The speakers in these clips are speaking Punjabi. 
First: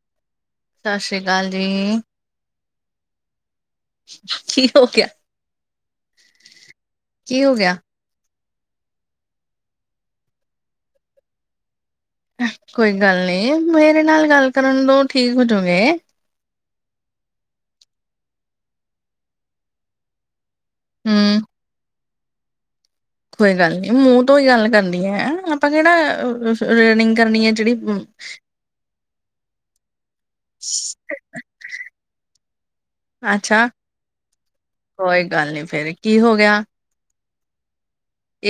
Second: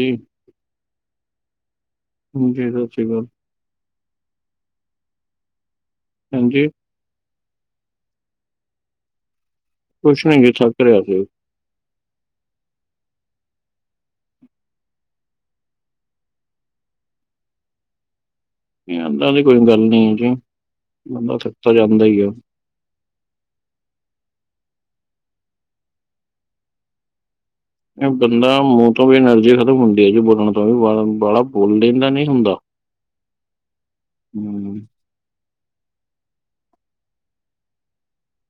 ਹਂ ਸਤਿ ਸ਼੍ਰੀ ਅਕਾਲ ਜੀ। ਹਾਂਜੀ ਸਿ ਸ਼ੀ ਗੱਲ ਕੀ ਹੋ ਗਿਆ? ਹਾਂਜੀ। ਕੀ ਹੋ ਗਿਆ। ਕੁਛ ਨ੍ਹੀਂ ਜੀ ਥੱਕ ਰਿਹਾ ਸੀ। ਕੋਈ ਗੱਲ ਨੀਂ ਮੇਰੇ ਨਾਲ ਗੱਲ ਕਰਨ ਤੋਂ ਠੀਕ ਹੋਜੂਗੇ। ਏਦਾਂ ਦੀ ਕੋਈ ਗੱਲ ਨੀਂ ਕਰੇਗੀ, ਬੰਦਾ ਹੂੰ ਥੱਕਤਾ ਜਾਂਦਾ ਈ ਐ। ਕੋਈ ਗੱਲ ਨ੍ਹੀਂ ਮੂੰਹ ਤੋਂ ਹੀ ਗੱਲ ਕਰਣੀ ਏ, ਆਪਾਂ ਕਿਹੜਾ ਰਨਿੰਗ ਕਰਨੀ ਐ ਜਿਹੜੀ ਇਹ ਬੰਦਾ ਮੂੰਹ ਤੋਂ ਵੀ ਐਨਰਜੀ ਖ਼ਤਮ ਹੁੰਦੀ ਹੈ ਜੀ ਬੋਲਣ। ਵਾਲਾ ਬੋਲ ਦਣ ਦਾ ਨੀ ਹੁੰਦਾ। ਅੱਛਾ ਹਂ ਕੋਈ ਗੱਲ ਨੀਂ ਫੇਰ ਕੀ ਹੋ ਗਿਆ।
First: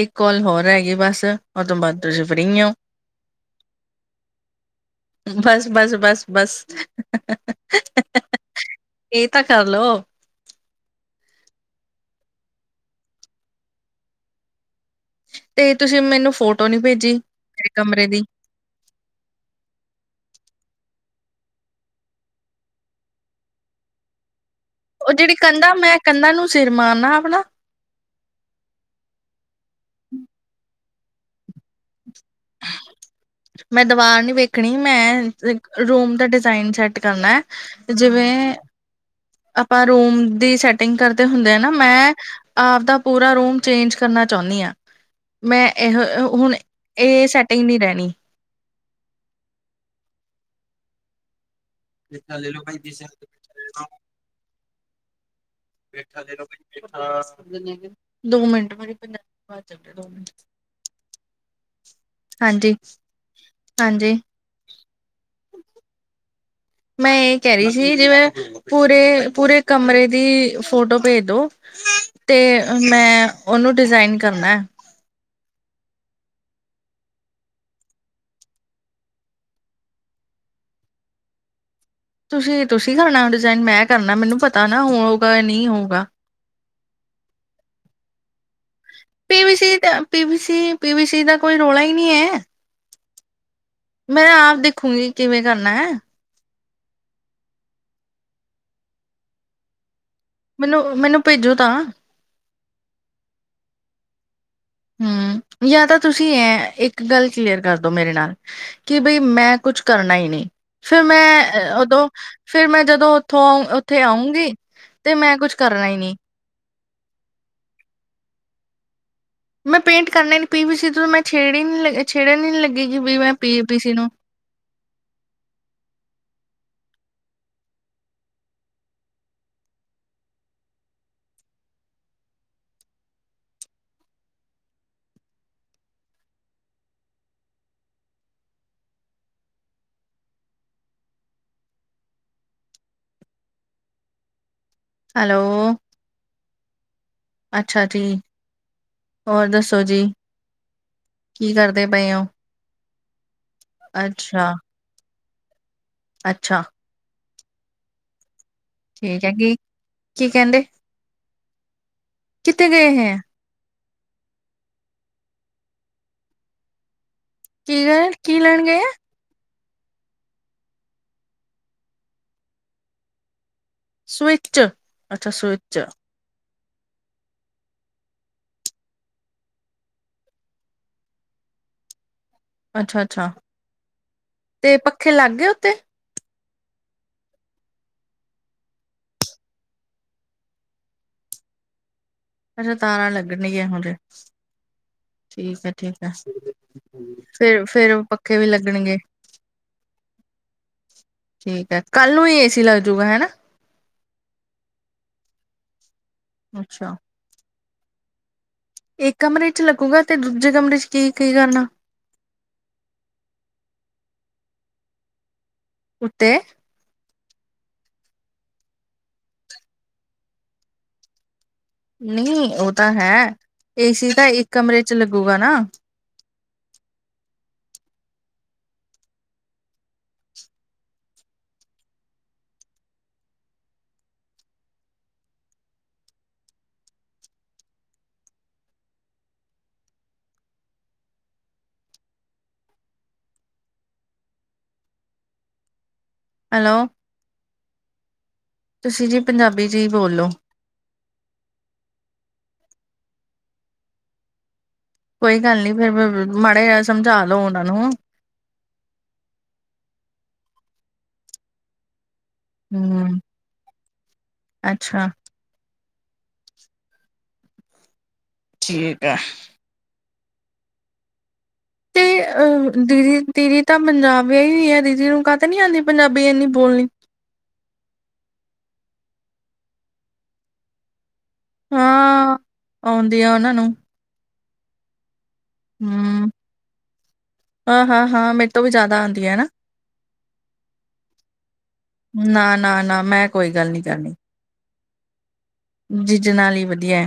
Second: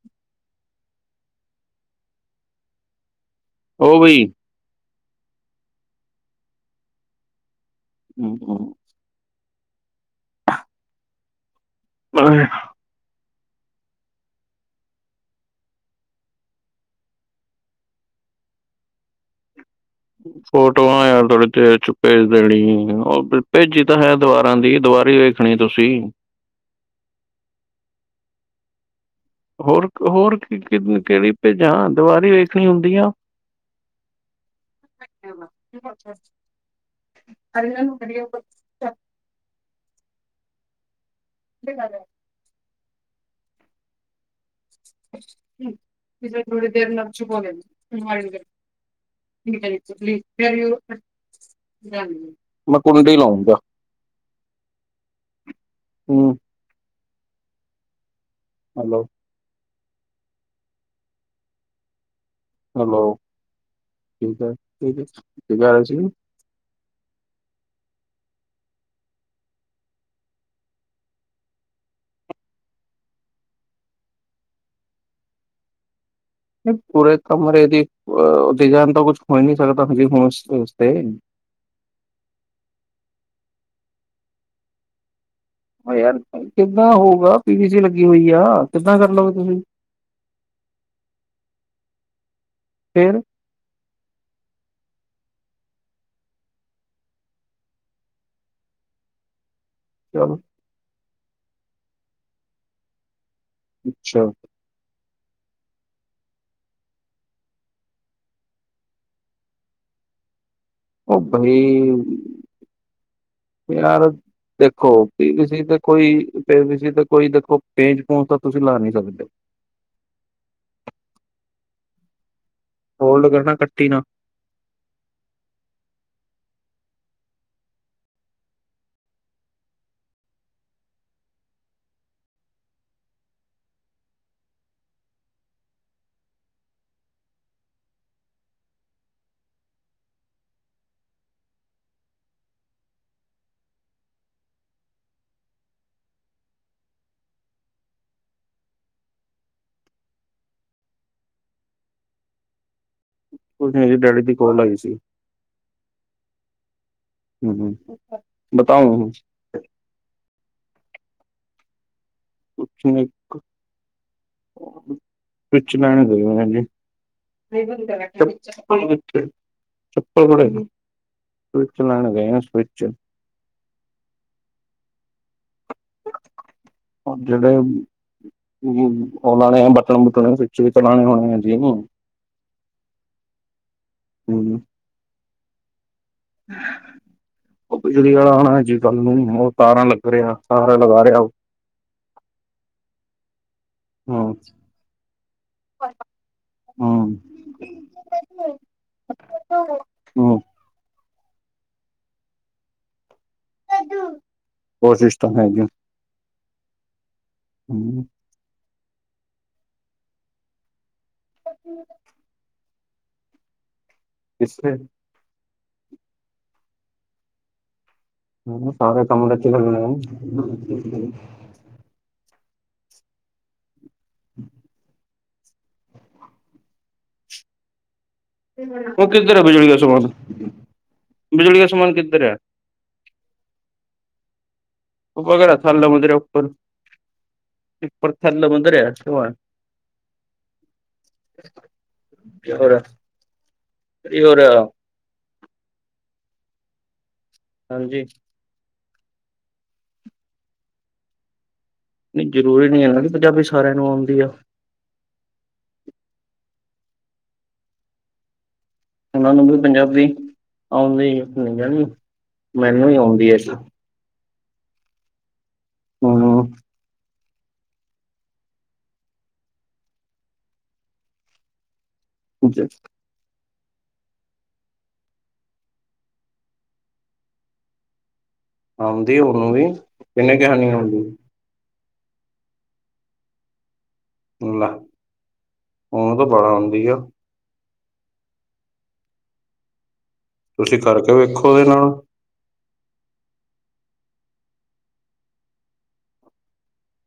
ਇੱਕ ਕਾਲ ਹੋਰ ਹੈਗੀ ਬਸ, ਉਹ ਤੋਂ ਬਾਅਦ ਤੁਸੀਂ ਫਰੀ ਔਂ। ਉਹ ਬਈ ਬਸ, ਬਸ, ਬਸ, ਬਸ। [unintelligible] ਹਂ, ਹਂ। ਇਹ ਤਾਂ ਕਰਲੋ [unintelligible] ਤੇ ਤੁਸੀਂ ਮੈਨੂੰ ਫੋਟੋ ਨੀਂ ਭੇਜੀ, ਮੇਰੇ ਕਮਰੇ ਦੀ। ਫੋਟੋਆਂ ਆ ਥੋੜ੍ਹੀ ਦੇਰ ਚ ਭੇਜ ਦੇਣੀ, ਉਹ ਭੇਜੀ ਤਾਂ ਹੈ ਦਵਾਰਾਂ ਦੀ। ਦੀਵਾਰ ਉਹ ਹੀ ਜਿਹੜੀ ਵੇਖਣੀ ਕੰਧਾਂ, ਤੁਸੀਂ। ਮੈਂ ਕੰਧਾਂ ਨੂੰ ਸਿਰ ਮਾਰਨਾ ਆਪਣਾ ਹੋਰ, ਹੋਰ ਕੀ ਕਿਹੜੀ ਪੇਜਾਂ ਦੀਵਾਰੀ ਵੇਖਣੀ ਹੁੰਦੀ ਆ। ਮੈਂ ਦੀਵਾਰ ਨੀਂ ਵੇਖਣੀ, ਮੈਂ ਰੂਮ ਦਾ ਡਿਜ਼ਾਇਨ ਸੈੱਟ ਕਰਨਾ। ਹੈ। ਜਿਵੇਂ [unintelligible] ਆਪਾਂ ਰੂਮ ਦੀ ਸੈਟਿੰਗ ਕਰਦੇ ਹੁੰਦੇ ਆ ਨਾ ਮੈਂ ਆਪਦਾ ਪੂਰਾ ਰੂਮ ਚੇਂਜ ਕਰਨਾ ਚਾਹੁੰਣੀ ਆਂ। ਮੈਂ ਇਹੋ ਹੁਣ ਇਹ ਸੈਟਿੰਗ ਨਹੀਂ ਰਹਿਣੀ। [unintelligible] ਫੇਥ ਹਾਂਜੀ। ਮੈਂ ਕੁੰਡੀ ਲਾਉਂਗਾ ਭੇਥ ਹੂੰ [unintelligible] [unintelligible] ਦੋ ਮਿੰਟ ਵਾਰੀ ਹੈਲੋ ਪੰਜ ਹਾਂਜੀ ਹੈਲੋ ਹਾਂਜੀ। ਠੀਕ ਹੈ ਠੀਕ ਐ, ਕੀ ਗੱਲ ਸੀ? ਮੈਂ ਇਹ ਕਹਿ ਰਹੀ ਸੀ ਜਿਵੇਂ ਪੂਰੇ, ਪੂਰੇ ਕਮਰੇ ਦੀ ਫੋਟੋ ਭੇਜ ਦੋ। ਤੇ ਮੈਂ ਉਹਨੂੰ ਡਿਜ਼ਾਇਨ ਕਰਨਾ। ਪੂਰੇ ਕਮਰੇ ਦੀ ਉਹ ਉ ਡਿਜ਼ਾਇਨ ਤਾਂ ਕੁਛ ਹੋ ਨਹੀਂ ਸਕਦਾ ਹੁਣ ਇਸ ਸਟੇਜ ਤੇ। ਤੁਸੀਂ, ਤੁਸੀਂ ਕਰਨਾ ਡਿਜ਼ਾਇਨ ਮੈਂ ਕਰਨਾ। ਮੈਨੂੰ ਪਤਾ ਨਾਂ ਹੋਗਾ ਨਹੀਂ ਉਹ ਹੋਊਗਾ। ਯਾਰ ਕਿੱਦਾਂ ਹੋਊਗਾ ਪੀ ਵੀ ਸੀ ਲੱਗੀ ਹੋਈ ਆ। ਕਿੱਦਾਂ ਕਰ ਲਓਗੇ ਤੁਸੀਂ ਪੀਵੀਸੀ ਦਾ ਪੀਵੀ ਪੀਵੀ ਸੀ ਦਾ ਕੋਈ ਰੌਲਾ ਈ ਨਈਂ ਐ। ਫਿਰ। ਮੈਂ ਆਪ ਦੇਖੂਗੀ ਕਿਵੇਂ ਕਰਨਾ ਐ। ਚਲ। ਮਲਬ, ਮਲਬ ਭੇਜੋ ਤਾਂ। ਅੱਛਾ। ਹੂੰ, ਯਾਂ ਤਾਂ ਤੁਸੀ ਐਂ ਇੱਕ ਗੱਲ ਕਲੀਅਰ ਕਰਦੋ ਮੇਰੇ ਨਾਲ ਕਿ ਬਈ ਮੈਂ ਕੁੱਛ ਕਰਨਾ ਈ ਨੀ। ਫਿਰ ਉਹ ਮੈਂ ਬਈ ਅ ਔਦੋਂ, ਫਿਰ ਮੈਂ ਜਦੋਂ ਔਥੋਂ ਔਥੇ ਯਾਰ ਆਉਂਗੀ ਦੇਖੋ ਤੇ ਪੀ ਮੈਂ ਵੀ ਕੁਛ ਤੇ ਏਤੇ ਕਰਨਾ ਹੀ ਨਹੀਂ ਕੋਈੇ ਤੇ ਤੁਸੀ ਏਥੇ ਕੋਈ ਦੇਖੋ ਪੇਂਜ ਪੂਜ ਤਾਂ ਤੁਸੀ ਲਾ ਨੀ ਸਕਦੇ ਮੈਂ ਪੇਂਟ ਕਰਨਾ ਈ ਨੀ। ਪੀ ਵੀ ਸੀ ਤੋਂ ਮੈਂ ਛੇੜ ਈ ਨ ਲੱ ਛੇੜਨ ਨੀ ਲੱਗੀ ਕਿ ਵੀ ਹੋਲਡ ਮੈਂ ਕਰਨਾ ਪੀ ਪੀ ਕੱਟੀ ਸੀ ਨਾ ਨੂੰ ਹੈਲੋ। ਅੱਛਾ, ਠੀ ਹੋਰ ਦੱਸੋ ਜੀ? ਕੀ ਕਰਦੇ ਪਏ ਔ? ਕੁਛ ਨੀ ਹਜੇ ਡੈਡੀ ਦੀ ਕੋਲ ਆਈ ਸੀ। ਅੱਛਾ। ਹੂੰ-ਹੂੰ। ਠੀਕ ਹੈਗੀ। ਕੀ ਕੈਂਦੇ? ਕੁਛ ਗਏ ਨਈ। ਹੈ ਕੁਛ ਲੈਣ ਗਏ ਹੈਂਗੇ। [unintelligible] ਕੀ ਗਏ [unintelligible] ਕੀ ਲੈਣ ਗਏ ਹੈ ਸਵਿਚ ਲੈਣ ਗਏ ਆ ਸਵਿਚ। ਸਵਿੱਚ, ਅੱਛਾ ਸਵਿੱਚ। ਹੁਣ ਜੜੇ ਔ ਲਾਣੇ ਐ ਬਟਨ-ਬੁਟਨ ਸਵੀਚ ਚਲਾਣੇ ਔਣੇ [unintelligible] ਅੱਛਾ-ਅੱਛਾ ਤੇ ਪੱਖੇ ਲੱਗ ਗਏ ਉਤੇ। [unintelligible] ਔ ਬਿਜਲੀ ਵਾਲਾ ਔਨੈ ਜੇ ਕੰਮ [unintelligible] ਤਾਰਾਂ ਲੱਗ ਰਿਹਾ, ਤਾਰਾ ਲਗਾ ਰਿਹੈ। ਅੱਛਾ ਤਾਰਾਂ ਲੱਗਣੀਐ ਹੁਨੈ। ਹੂੰ ਠੀਕ ਐ-ਠੀਕ ਐ। ਹੂੰ ਫੇਰ, ਫੇਰ ਪੱਖੇ ਵੀ ਲੱਗਣਗੇ। ਹੂੰ। ਠੀਕ ਐ। ਕੱਲ੍ਹ ਨੂੰ ਈ ਏ ਸੀ ਲੱਗ ਜੂਗਾ ਹੈ ਨਾ। ਕੋਸ਼ਿਸ਼ ਤਾਂ ਹੈ ਜੀ। ਅੱਛਾ। ਹੂੰ। ਇੱਕ ਕਮਰੇ ਇੱਚ ਲੱਗੂਗਾ ਤੇ ਦੂਜੇ ਕਮਰੇ ਇੱਚ ਕੀ, ਕੀ ਕਰਨੈ। [unintelligible] ਕਿਸ ਸੇ? ਉੱਤੇ। ਹੂੰ, ਸਾਰੇ ਕਮਰੇ ਇੱਚ ਲਗਾਏ ਨਹੀ ਨਈ ਔ ਤਾਂ ਹੈ ਏ ਸੀ ਤਾਂ ਇੱਕ ਕਮਰੇ ਇੱਚ ਲੱਗੂਗਾ ਨਾ। ਔ ਕਿੱਧਰ ਐ ਬਿਜਲੀ ਆਲਾ ਸਮਾਨ? ਬਿਜਲੀ ਦਾ ਸਮਾਨ ਕਿੱਧਰ ਐ? ਤੂੰ ਕਦੋਂ ਰੱਖਿਐ ਅੰਦਰ ਮੰਜੇ ਦੇ ਉੱਪਰ। ਉੱਪਰ ਥੱਲੇ ਮੰਦਰ ਐ [unintelligible] ਤੇ ਹੋਰ, ਕੀ ਹੋਰ। ਹੈਲੋ। ਹਾਂਜੀ। ਤੁਸੀਂ ਜੀ ਪੰਜਾਬੀ ਜੀ ਬੋਲ ਲੋ। ਨੀ ਜਰੂਰੀ ਨੀ ਐ ਨਾ ਬੀ ਪੰਜਾਬੀ ਸਾਰਿਆਂ ਨੂੰ ਆਉਂਦੀ ਆ। ਕੋਈ ਗੱਲ ਨੀ ਫੇਰ ਬ ਮਾੜਾ ਜਿਆ ਸਮਝਾ ਲੋ ਔਨਾਂ ਨੂੰ। ਔਨਾਂ ਨੂੰ [unintelligible] ਪੰਜਾਬੀ ਆਉਂਦੀ [unintelligible] ਮੈਨੂੰ ਈ ਹੂੰ ਆਉਂਦੀ ਐ ਸਿਰਫ਼। ਅੱਛਾ। ਹੂੰ। ਠੀਕ ਐ। ਤੇ ਅ ਦੀਦੀ ਦੀਦੀ ਤਾਂ ਪੰਜਾਬ ਵੇਆਹੀ ਹੋਈ ਆ, ਦੀਦੀ ਨੂੰ ਕਾ ਤੋ ਨੀ ਆਂਦੀ ਪੰਜਾਬੀ ਏਨੀ ਬੋਲਨੀ। ਆਉਂਦੀ ਓਨੂੰ ਵੀ, ਕਿੰਨੇ ਕੇਹਾ ਨੀ ਆਉਂਦੀ? ਹਾਂ, ਆਉਂਦੀ ਆ ਓਨਾਂ ਨੂੰ। ਲੈ ਓਨ ਤਾਂ ਹੂੰ ਬੜਾ ਆਂਉਦੀ ਆ ਹਾਂ, ਹਾਂ, ਹਾਂ ਮੇਤੋਂ ਵੀ ਜਾਦਾ ਆਂਦੀ ਆ ਨਾ। ਤੁਸੀਂ ਕਰਕੇ ਵੇਖੋ ਓਦੇ ਨਾਲ਼। ਨਾ, ਨਾ, ਨਾ ਮੈਂ ਕੋਈ ਗਾੱਲ ਨੀ ਕਰਨੀ। ਜੀਜੇ ਨਾਲ ਈ ਵਦੀਆ ਏ,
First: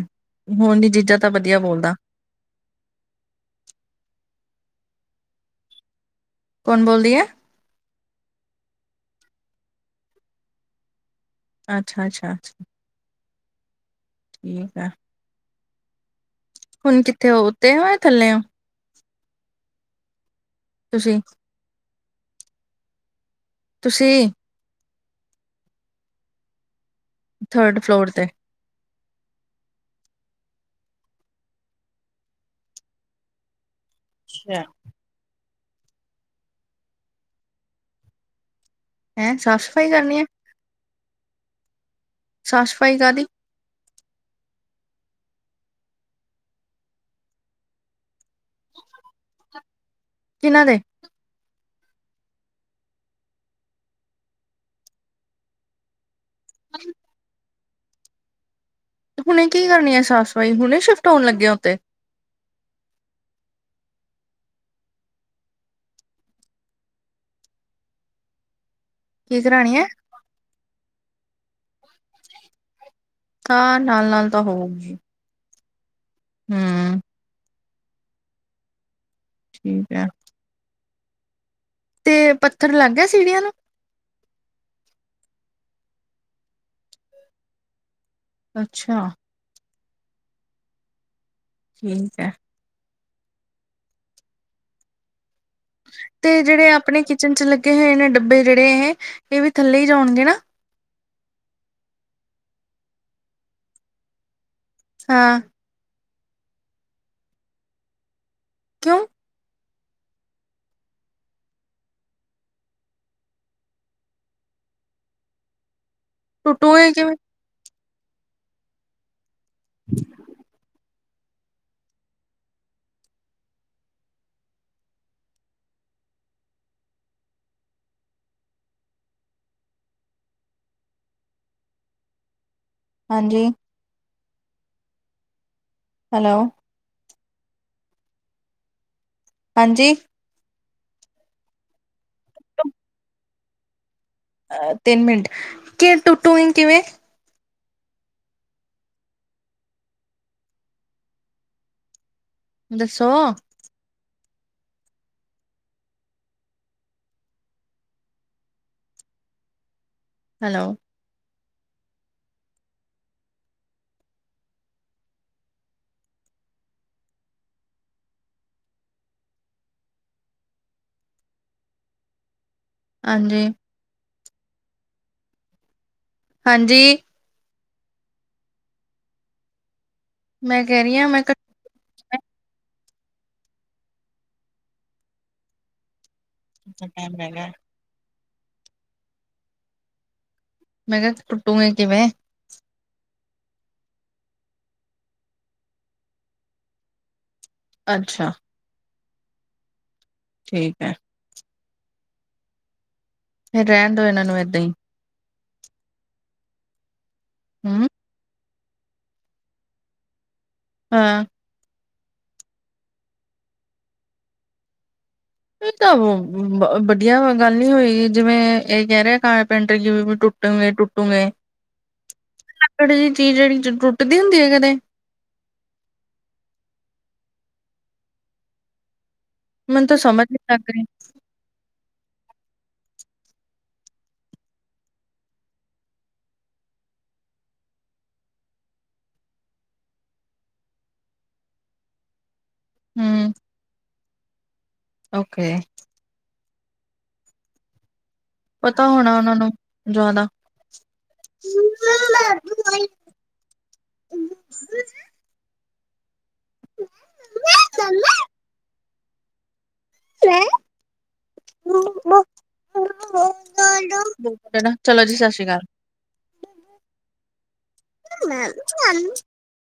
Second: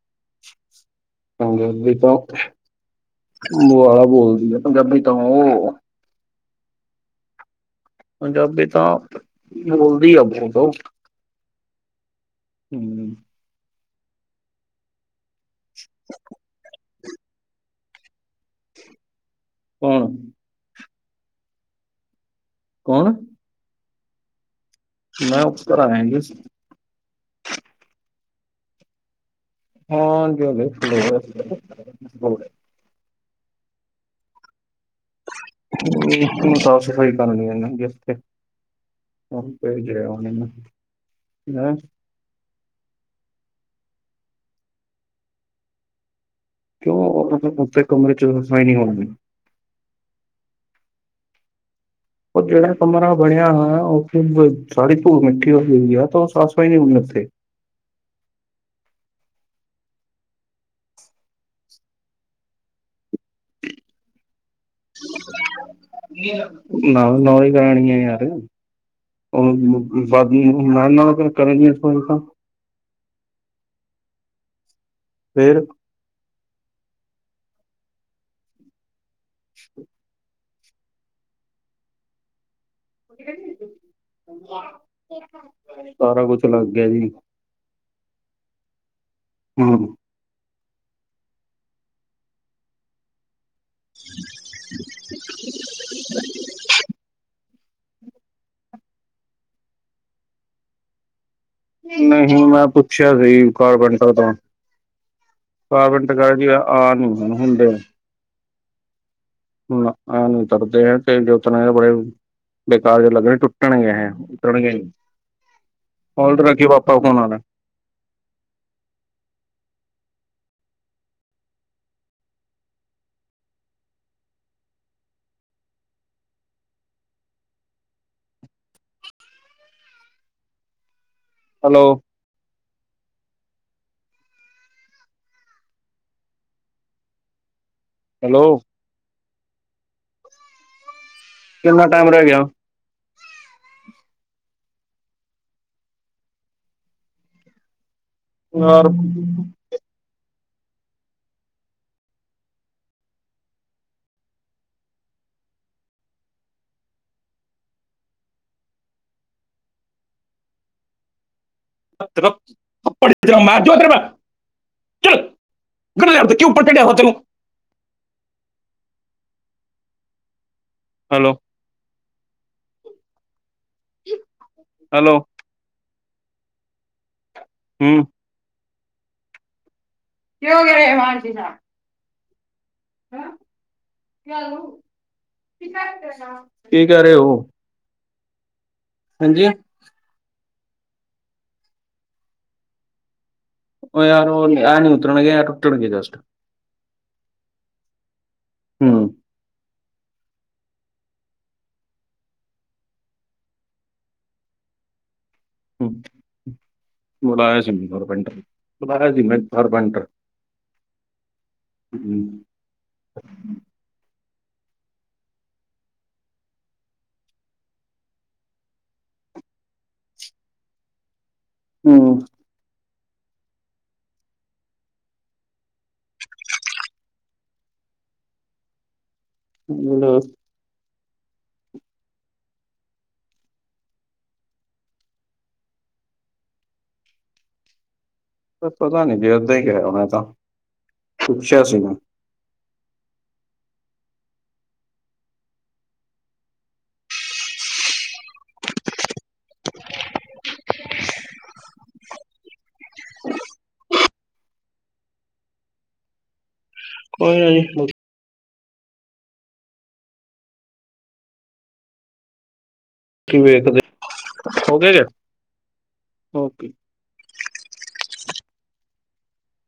ਹੋਣ ਨੀ ਜੀਜਾ ਤਾਂ ਵਧੀਆ ਬੋਲਦਾ ਹਾਂਜੀ-ਹਾਂਜੀ ਓਤਾਂ ਬਾਲਾ਼ ਬੋਲਦੀ ਆ ਪੰਜਾਬੀ ਤਾਂ ਓ। ਕੋਨ ਬੋਲਦੀ‌ ਐ? ਪੰਜਾਬੀ ਤਾਂ ਬੋਲਦੀ ਆ ਬੋਤ ਓ। ਆੱਛਾ, ਆੱਛਾ, ਅੱਛਾ। ਹੂੰ। ਠੀਕ ਆ। [inaudible] ਹੁਨ ਕਿੱਥੇ ਓ ਊਤੇ ਓ ਥੱਲੇ ਓ? ਘਾਰ ਆਂ। ਤੁਸੀਂ ਕੌਣ? ਤੁਸੀਂ। ਮੈਂ ਉੱਪਰ ਆਏਆਂ ਸੀ। ਥੜ ਫਲੋਰ ਤੇ। ਹਾਂ [unintelligible] ਅੱਛਾ। ਹੁਣ ਸਾਫ਼ ਸਫ਼ਾਈ ਕਰਨੀ ਆ ਨਾਂ [unintelligible] ਹੈਂ ਹੋਨ ਸਾਫ਼ ਭੇਜ ਸਫ਼ਾਈ ਰੇਆ ਕਰਨੀ ਮੈਨੂ ਜਾ ਸਾਫ ਸਫਾਈ ਕਾਦੀ? ਕਿ ਓ ਉਤੇ ਕਮਰੇ ਚ ਓ ਸਫਾਈ ਨਈ ਹੋਣ ਕਿਨਾਂ ਦੇ? ਓ ਜੇੜਾ ਕਮਰਾ ਬਣੇਆ ਹੋਏਆ ਓਥੇ ਸਾਰੀ ਧੂਲ-ਮਿੱਟੀ ਹੋਈ ਆ ਤਾਂ ਤਾ ਸਫਾਈ ਹੋਣੀ ਓਥੇ ਹੁਣੇ ਕੀ ਕਰਨੀ ਐ ਸਾਫ਼ ਸਫ਼ਾਈ, ਹੁਣੇ ਸ਼ਿਫਟ ਹੋਣ ਲੱਗੇ ਆ ਓਥੇ? ਨਾਲ਼-ਨਾਲ਼ ਈ ਜਾਣ ਗੀਆ ਯਾਰ। ਕੀ ਕਰਾਣੀ ਹੈ [unintelligible] ਤਾਂ ਨਾਲ-ਨਾਲ ਤਾਂ ਹੋਊਗੀ। ਫੇਰ। ਹੂੰ। ਠੀਕ ਐ। ਤੇ, ਪੱਥਰ ਲਾੱਗ ਗੇਆ ਸੀੜੀਆਂ ਨੂੰ? ਸਾਰਾ ਕੁਛ ਲਾੱਗ ਗੇਆ ਜੀ। ਅੱਛਾ। ਹੂੰ। ਠੀਕ ਐ। [inaudible] ਤੇ, ਜੇੜੇ ਆਪਨੇ ਕਿਚਨ ਚ, ਲੱਗੇ ਹੋਏ ਨੇ ਡੱਬੇ ਜੇੜੇ ਏਹੇ ਏ ਵੀ ਥੱਲੇ ਈ ਜਾਨਗੇ ਨਾ? ਨਈ, ਮੈਂ ਹੂਣ ਪੁੱਛੇਆ ਵੇ ਕਾਰਪੈਂਟਰ ਤੋ। ਹਾਂ। ਕਾਰਪੇਂਟਰ ਕੈਰੇ ਆ, ਆ ਨੀ ਹੁੰਦੇ। ਕੇਓਂ? ਨਾ ਆ ਨੀ ਕਰਦੇ ਤੇ ਜੇਤਨਾ ਬੜਾ ਈ। ਬੇਕਾਰ ਜੇ ਲੱਗਣੇ ਟੁੱਟਣਗੇ ਐ। ਉਤਰਨ ਗੇ ਨੀ ਹੋਲਡ ਤੇ ਰੱਖੀਓ, ਟੁੱਟੂਏ ਪਾਪਾ ਕਿਵੇਂ ਫੋਨ ਆਣਾ ਐ। [inaudible] ਹੈਲੋ। ਹਾਂਜੀ। ਹੈਲੋ। ਹੈਲੋ। ਹਾਂਜੀ। ਕਿੰਨਾ ਟਾਈਮ ਰਹਿ ਗਿਆ। ਅ ਤਿੰਨ ਮਿੰਟ- ਕਿ ਟੁੱਟੂਗੀ ਕਿਵੇਂ ਯਾਰ ਤੁਸੀ ਦੱਸੋ। ਹੈਲੋ। [unintelligible] ਚਲ ਗਨਿਆ ਕਿਓਂ ਪਕੜੇ ਓ‌ਤਨੇ ਹੈਲੋ। ਹਾਂਜੀ। ਹੈਲੋ। ਹਾਂਜੀ। ਹੂੰ ਕਿਓ, ਮੈਂ ਕਹਿ ਲੜਿਆ ਏ ਰਹੀ ਹਾਂ ਮੈਂ ਮਾਸੀ ਘੱਟ- ਨਾਲ। [unintelligible] ਹਜੇ ਤਾਂ ਰਹੇ ਟਾਈਮ ਹੈਗਾ। ਹੋ ਗਿਆ। ਮੈਂ ਕਿਹਾ ਟੁੱਟੂਗਾ, ਕਿਵੇਂ ਆ ਯਾਰ ਆ ਨੀ, ਉਤਰਣਗੇ ਟੁੱਟਣ, ਜਸਟ ਅੱਛਾ। ਹੂੰ ਠੀਕ ਹੈ। ਫਿਰ, ਰਹਿਣ ਦਓ ਇਹਨਾਂ ਨੂੰ, ਈਦਾਂ ਹੀ। ਬੁਲਾਇਆ ਸੀ। ਹਮ ਮੈਂ ਕਾਰਪੈਂਟਰ ਬੁਲਾਇਆ ਸੀ, ਮੈਂ ਕਾਰਪੈਂਟਰ। ਹਾਂ। ਹੂੰ ਇਹ ਤਾਂ ਓ, ਵਧੀਆ ਗੱਲ ਨੀ ਹੋਈ। ਜਿਵੇਂ ਇਹ ਕਹਿ ਰਿਹਾ ਕਾਰਪੈਂਟਰ, ਕਿ ਵੀ ਟੁੱਟਣਗੇ ਟੁੱਟ ਟੂਟੇ ਹੂੰ ਲੱਕੜ ਦੀ ਚੀਜ਼ ਜਿਹੜੀ ਟੁੱਟਦੀ ਹੁੰਦੀ ਹੈ ਕਦੇ? ਮੈਨੂੰ ਤੂੰ, ਬੋਲੋ, ਸਮਝ ਨ ਲੱਗ ਰੀ ਪਤਾ ਨੀ, ਜੇ ਏਦਾਂ ਹੀ ਕਿਹ ਰਿਹਾ ਮੈ ਤਾਂ। ਪੁੱਛਿਆ ਸੀ ਉਨੂੰ ਹੂੰ ਓਕੇ। ਪਤਾ ਹੋਣਾ, ਉਨਾ ਨੂੰ ਜ਼ਿਆਦਾ। [unintelligible] ਕੋਈ ਨਾ ਜੀ। ਬਾਕੀ ਵੇਖਦੇ ਹੋ [unintelligible] ਗਿਆ ਚਲੋ ਜੇ? ਜੀ, ਸਤਿ ਸ੍ਰੀ ਅਕਾਲ। ਓਕੇ [unintelligible]